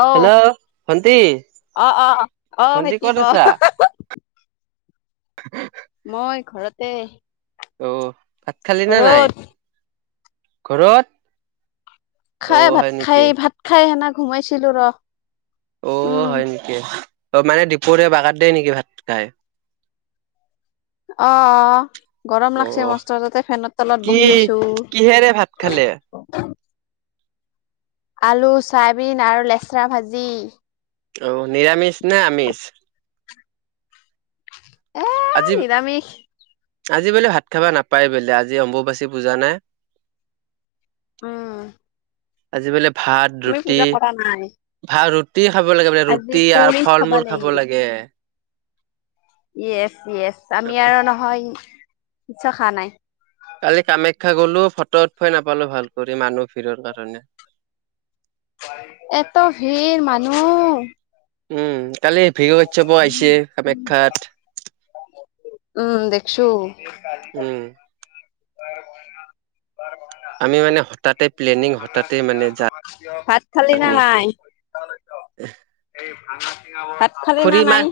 আহ হেল্ল' ভন্টি আহ অ আহ ভন্টি খেতি ক'ত ক আছা [unintelligible] [unintelligible] মই ঘৰতে অ' ভাত খালি নে নাই? ঘৰত ঘৰত অ খাই ভাত হয় খাই নেকি ভাত খাই সেদিনা ঘোমাইছিলো ৰ, ' অ, 'হয় নেকি অ' মানে দপৰীয়া বাগাত দিয়েই নেকি ভাত খাই? অ' গৰম অ লাগছে মস্ত তাতে ফেনৰত তলত কি বহি আছো। কিহেৰে ভাত খালে? আলু চয়াবিন আৰু লেচৰা ভাজি। অ' নিৰামিষ নে আমিষ? এ আজি নিৰামিষ আজি বোলে ভাত খাবা নাপায় বোলে আজি অম্বুবাচী পূজা নে উম আজি পালি ভাত আমি ৰুটি পূজা কৰা নাই ভাত ৰু ৰুটি খাব লাগে বোলে আজি ৰুটি আৰু ফল মূল খাব লাগে য়েচ য়েচ আমি আৰু নহয় কিচ্ছু খোৱা নাই কালি কামাখ্যা গলো ফটো উত খুৱাই নাপালো ভাল কৰি মানুহ ভিৰৰ কাৰণে এত ভিৰ মানুহ উম কালি ভ্ৰিগু ক্যাইৎসৱ আহিছে কামাখ্যাত উম দেখছো। উম। আমি মানে হঠাতে প্লেনিং হঠাতে মানে যা ভাত খালি না নাই [inaudible] খালি না খুৰী মা নাই?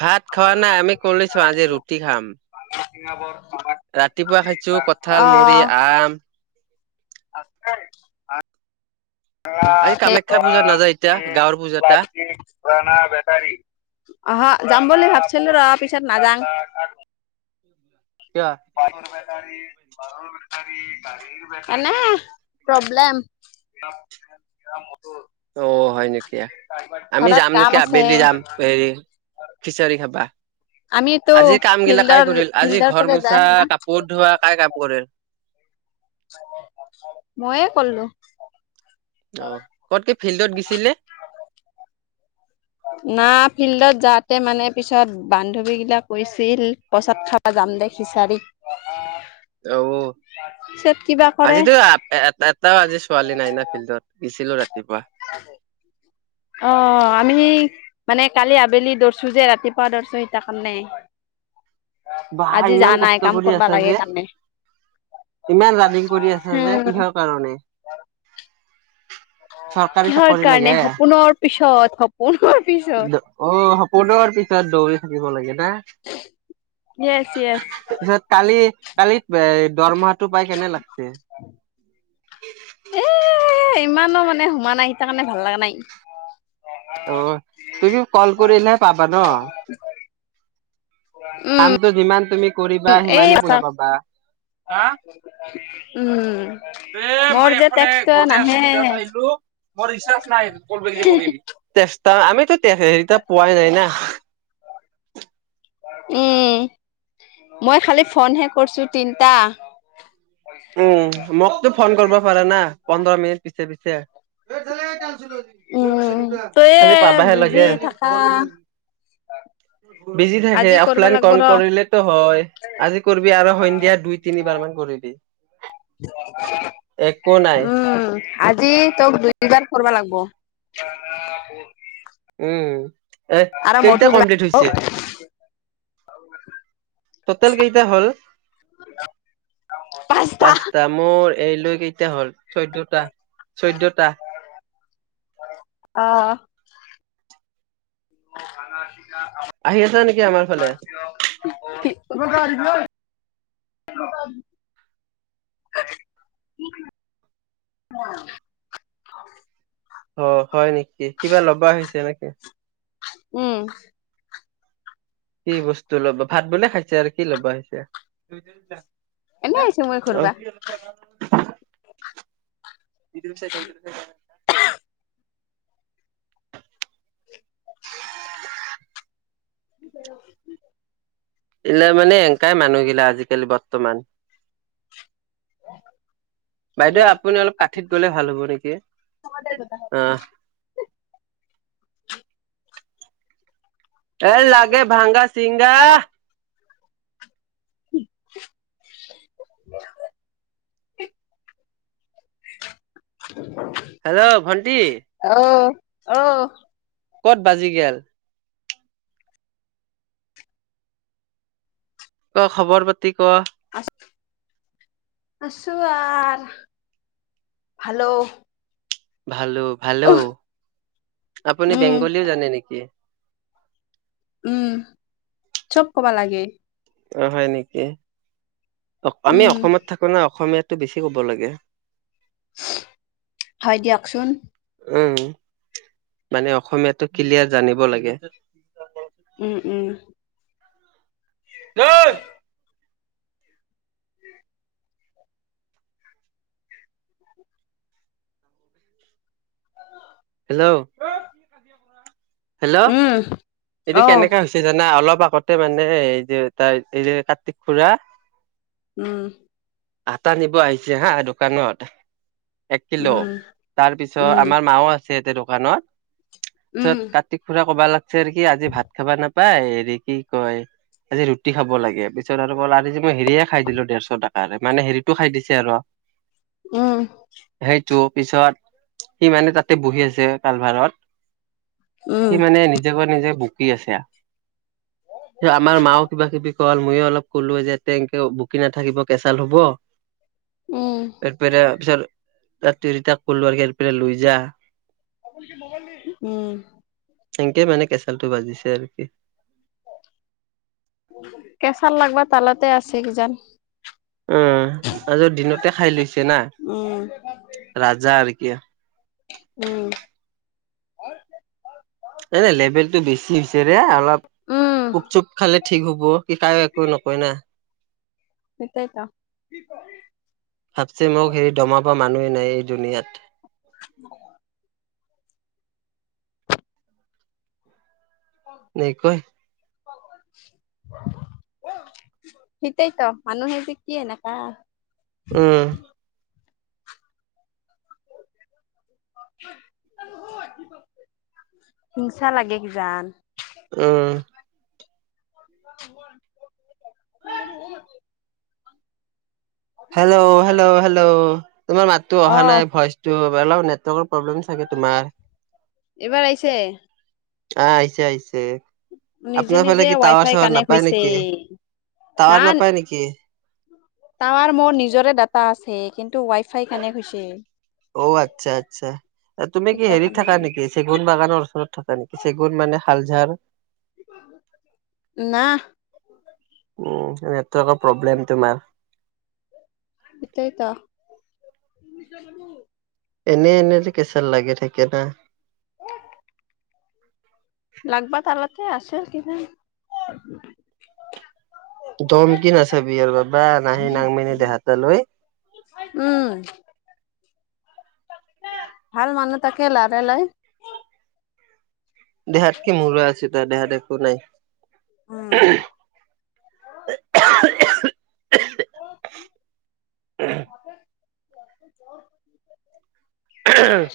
ভাত খোৱা নাই আমি কলোচোন আজি ৰুটি খাম [inaudible] ৰাতিপুৱা খাইছো কঁঠাল মুড়ি অহ, আম [inaudible] [unintelligible] কামাখ্যা লোহা পূজাত নাযায় এতিয়া তিং গাঁৱৰ পূজাত তা প্লাচটিক পুৰণা বেটাৰী আহা যাম বুলি ভাবছিলো ৰ পিছত নাযাং কিয় [inaudible] এনে প্ৰব্লেম [unintelligible] অ হয় নেকি আমি ঘৰত যাম কাম নেকি আছে। আবেলি যাম হেৰি খিচাৰী খাবা আমিতো আজি কাম গিলা কাই ফিল্ডৰ কৰিল আজি ফিল্ডৰ ঘৰ ফালে যাই মুচা শুনা কাপোৰ ধোৱা কাই কাম কৰিল ময়ে কৰিলো অ তই ফিল্ডত গিছিলি না ফিল্ডত যাতে মানে পিছত বান্ধৱী গিলাক কৈছিল পচাদ খাব য যাম দে খিচাৰীত উ কৰে আজিতো এ এটাও আজি ছোৱালী নাই না ফিল্ডত গছিলো ৰাতিপুৱা অ আমি মানে কালি আবেলি দৌৰিছো যে ৰাতিপুৱা দৌৰছো সতিাৰ কাৰণে বাহ আজি যা ইমান নাই কষ্ট কাম কৰি কৰবা আছা লাগে যে কাৰণে ইমান ৰাণিং কৰি আছা যে হম কিহৰ কাৰণে চৰকাৰী কিহৰ চাকৰি লাগে। কাৰণে সপোনৰ পিছত সোপনৰ অ সপোনৰ পিছত দৌৰি থাকিব লাগে না য়েছ য়েছ তাৰপিছত কালি কালিত দৰমহাটো পাই কেনে লাগছে [unintelligible] এ ইমানো মানে সোমা নাই সেই তাৰ কাৰণে ভাল লগা নাই অ তুমি কল কৰিলেহে পাবা ন উম কামটো যিমান তুমি কৰিবা এই সিমানে পইচা পাবা। হা উম এ মোৰ মই যে এখনে টেক্সটো ঘৰতে নাহে আছো জাচ্ট আহিলো মোৰ ৰিচাৰ্জ নাই [unintelligible] আমিতো তেখে হেৰিতা পোৱাই নাই না। উম, মই খালি ফনহে কৰিছো তিনটা। উম, মোকতো ফন কৰিব পাৰা না, পোন্ধৰ মিনিট পিছে পিছে। উম তইয়ে খালি পাবাহে বিজি লাগে। থাকা [inaudible] বিজি থাকে, আজি কৰবা অফলাইন লাগব কন ৰ কৰিলেতো হয়। আজি কৰবি আৰু সন্ধিয়া দুই তিনিবাৰ মান। কৰি দি নাই উম, আজি তোক দুইবাৰ কৰবা লাগব'। [inaudible] উম, এ আৰু কেইটা মধুক কমপ্লিট হৈছে? [inaudible] টোটেল কেইটা হ'ল? পাঁচটা, মোৰ এই লৈকেইটা হ'ল চৈধ্যটা চৈধ্যটা। অহ' আহি আছা নেকি [unintelligible] আমাৰ ফালে [unintelligible] কি কৰি অহ' অ' হয় নেকি কিবা ল'বা আহিছা নেকি? উম। কি বস্তু ল'ব ভাত বোলে খাইছা আৰু কি ল'বা আহিছা? এনে আহিছো মই ঘূৰবা। অহ' [unintelligible] [unintelligible] [unintelligible] এলে মানে এনেকাই মানুহগিলা আজিকালি বৰ্তমান। [inaudible] বাইদেউ, আপুনি অলপ কাঠিত গ'লে ভাল হ'ব নেকি আহ। [inaudible] এ লাগে ভাংগা চিংগা। [inaudible] [inaudible] হেল্ল'! ভণ্টি। অউহ ক'ত বাজি গেল? ক'ৰ খবৰ পাতি ক'ৰ? আছোঁ আহ, হেল্ল' ভালোঁ ভালোঁ আপুনি উম বেংগলী ও জানে নেকি? উম, চ'ব কবা লাগে। অ' হয় নেকি, আমি উম অসমত থাকো না অসমীয়াত তই বেছি ক'ব লাগে। হয়, দিয়কচোন। উম, মানে অসমীয়াটো ক্লিয়াৰ জানিব লাগে। উম উম ঐ হেল্ল' হেল্ল' উম এইটো অহ কেনেকা হৈছে জানা অলপ পাকতে মানে এই যে তাৰ এই যে কাটিক খুৰা উম। আটা নিব আহিছে হা দোকানত। এক কিলো, উম তাৰপিছত উম আমাৰ মাও আছে, তেনেকা ন। পিছত উম কাটিক খুৰা কবা ওলাইছে নেকি আজি ভাত খাবা নাপায়, হেৰি কি কয় আজি ৰুটি খাব লাগে, পিছত আৰু কল আজি মই হেৰিয়ে খাই দিলোঁ দেৰশ টে মানে হেৰিতটো খাই দিছে আৰু উম। টো পিছত সি মানে তাতে বহি আছে কালভাৰত, সি উম মানে তাপা নিজে বুকি আছে, আমাৰ মাও কিবা-কিবি কল ময়ো অলপ ক'লো যে তেনকে বকি নাথাকিব কেচাল হ'ব। উম এইপিনে তাৰ পিছত ৰাতিত' কলোঁ আহ ইয়াৰ পৰা লৈ যাৰ। উম। সেনেকে মানে কেঁচালটো বাজিছে আৰু কি। কেচাল লাগবা তালাতে আছে কিজানি। উম, আজিও দিনতে খাই লৈছে না উম ৰাজা আৰু কি উম, এনে লেভেলতটো বেছি হৈছেৰে অলপ উম কুপ চুপ খালে ঠিক হ'ব। কায়ো একো নকয় না সেইতাইত। ভাবছি মোক সেই দমাব মানুহেই নাই এই দুনীয়াত। [inaudible] [unintelligible] [inaudible] সেইটাইতো মানুহেযি কি এনেকা। উম [inaudible] হিংসা লাগে কিজান উম, [inaudible] [inaudible] হেল্ল' হেল্ল' হেল্ল' তোমাৰ মাতটো অহা অহ নাই ভইচটো। মোবাইল নেটৱৰ্কৰ প্ৰব্লেম চাগে তোমাৰ। এইবাৰ আহিছে? আ আহিছে আহিছে নিজে আপোনাৰ নিজে ফালে কি ৱাই টাৱাৰ ফাই চাৱাৰ কানেক্ট নাপায় হৈছে নেকি? তাৱাৰ নাপায় নিকি? তাৱাৰ মোৰ নিজৰে দাতা আছে কিন্তু ৱাই ফাই কাৰনে কৈছে। অ আচ্ছা আচ্ছা। তুমি কি সেইটা হেৰিত কাৰণে থাকা নিকি চেগুন বাগানৰ ওচৰত থাকা নেকি চেগুন মানে শালঝাৰ। না উম নেটটো অলপ প্ৰব্লেম তোমাৰ। সেইতাইত। এনেই এনেই যে কেচেল লাগি থাকে না লাগবা তালতে আছে কিজা দম কি নাচাবি আৰু বা নাহি নাংমিনি দেহাতো লৈ। উম ভাল মানুহ তাকে লাদে লয়। দেহাত কি মূৰা আছে তাৰ দেহাত একো উম নাই। উ [inaudible] আহ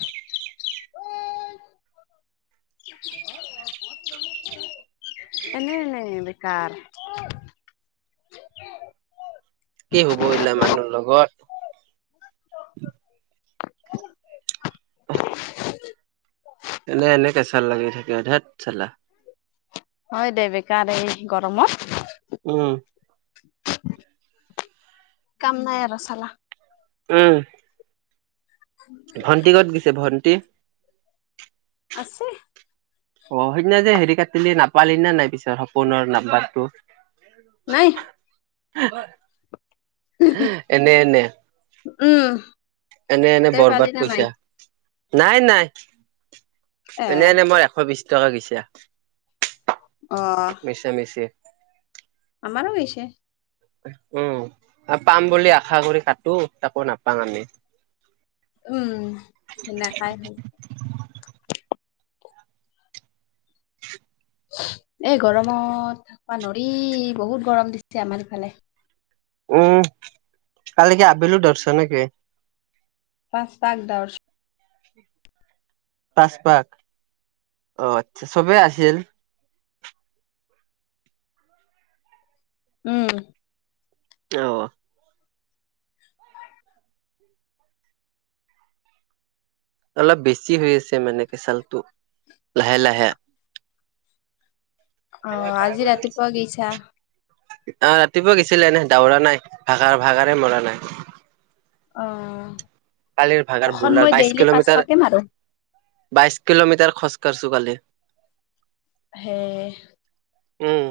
[inaudible] এনেই এনেই বেকাৰ। [inaudible] কি হ'ব এইবিলাক মানুহৰ লগত [inaudible] এলে এলে কেঁচাল লাগি থাকে ধেত চাল্লা। হয় দে বেকাৰ এই গৰমত উম [inaudible] কাম নাই আৰু চাল্লা উম, ভণ্টি ক'ত গৈছে ভণ্টি? আছে। অ' সেইদিনা যে হেৰি কাটিলি নাপালি নে নাই পিছত সপোনৰ নাম্বাৰটো। নাই। এনে এনে উম। এনে এনে তই পালি বৰবাদ না নাই পইছা নাই নাই এ এনেই এনেই মই এশ বিশ টকা গৈছে। অ মিছা মিছি। মানুহ গৈছে। উম, পাম বুলি আশা কৰি কাটো তাকো নাপাং আমি। উম, সেনেকাই হয়। এই গৰমত থাকবা নৰি বহুত গৰম দিছে আমাৰ ইফালে। উম, কালি কি আবেলি দৌৰচা নেকি? পাচ পাক দাৱৰচু। পাচ পাক, অ' আচ্ছা চবেই আছিল। উম। অ'। অলপ বেছি হৈ আছে মানে কেচালটো লাহে লাহে। অ আজি ৰাতি পুৱা গৈছা অ, ৰাতিপুৱা গেছিলো এনে দাউৰা নাই ভাগাৰ ভাগাৰে মৰা নাই। অ কালিৰ ভাগাৰ অখন বুলাৰ মই বাইশ ডেইলি কিলোমিটাৰ পাঁচশকে মাৰো বাইশ কিলোমিটাৰ খজ কাৰচো। তো কালি হে উম।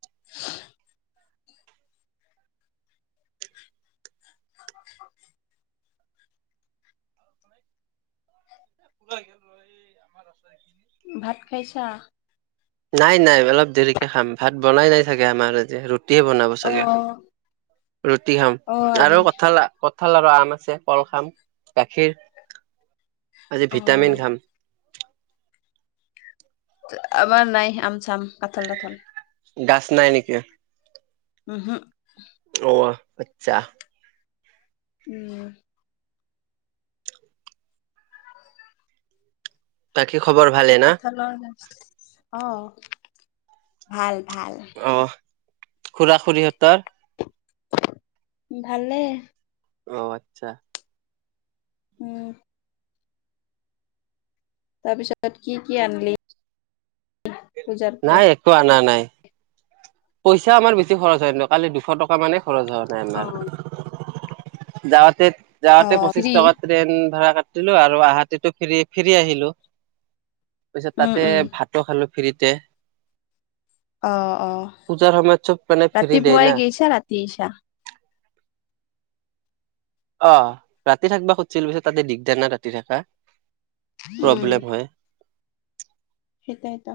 [unintelligible] [unintelligible] [unintelligible] ভাত খাইছা? নাই নাই অলপ দেৰিকে খাম ভাত বনাই নাই চাগে আমাৰ আজি ৰুত ৰুটি বনাব অ চাগে, ৰুটি খাম অ আৰু আজি কঠাল কঁঠাল আৰু আম আছে কল খাম গাখীৰ, আজি অ ভিটামিন খাম। আমাৰ নাই আম চাম কঠাল তাঠাল। দাছ নাই নেকি? উম হুম। অ', আচ্ছা। উম। কি খবৰ ভালে না। কাঠলৰ গছ অ, ভাল ভাল। অ খুৰা খুৰীহঁতৰ ভালে। অ আচ্ছা উম তাৰপিছত কি কি আনলি। নাই একো আনা নাই। পইচা আমাৰ বেছি খৰচ হয় ন কালি দুশ টকা মানে খৰচ হোৱা অ নাই আমাৰ। যাওঁতে, অ যাওঁতে পঁচিছ ফ্ৰী টকাত ট্ৰেন ভাৰা। লো আৰু আহোতেতো ফ্ৰী ফ্ৰীয়ে আহিলো পিছত উম তাতে উম ভাতো খালো। ফ্ৰীতে অ, অ, পূজাৰ সময়ত চব মানে ফ্ৰী দেই না ৰাতিপুৱাই গেইছা ৰাতি আইছা। অ, ৰাতি থাকবা খুজছিলোঁ পিছত তাতে দিগদাৰ না ৰাতি থাকা। প্ৰব্লেম হয়। সেইতাই তো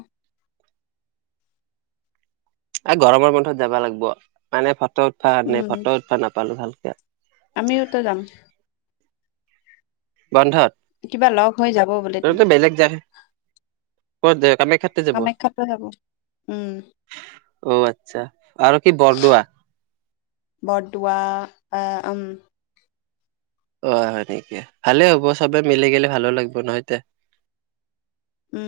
এই গৰমৰ বন্ধত যাবা লাগিব। মানে ফটো উঠৱা, আনে উম ফটো উঠৱা নাপালো ভালকে। আমিওতো যাম। বন্ধত। কিবা লগ হৈ যাব বোলেতো কামাখ্যাতে যাব কামাখ্যাত লৈ যাব উম। অ আচ্ছা আৰু কি বৰদোৱা। বৰদোৱা। [unintelligible] অহ' হয় নেকি? ভালে হ'ব চবে মিলি গ'লে ভালো লাগিব নহয় তে। উম'।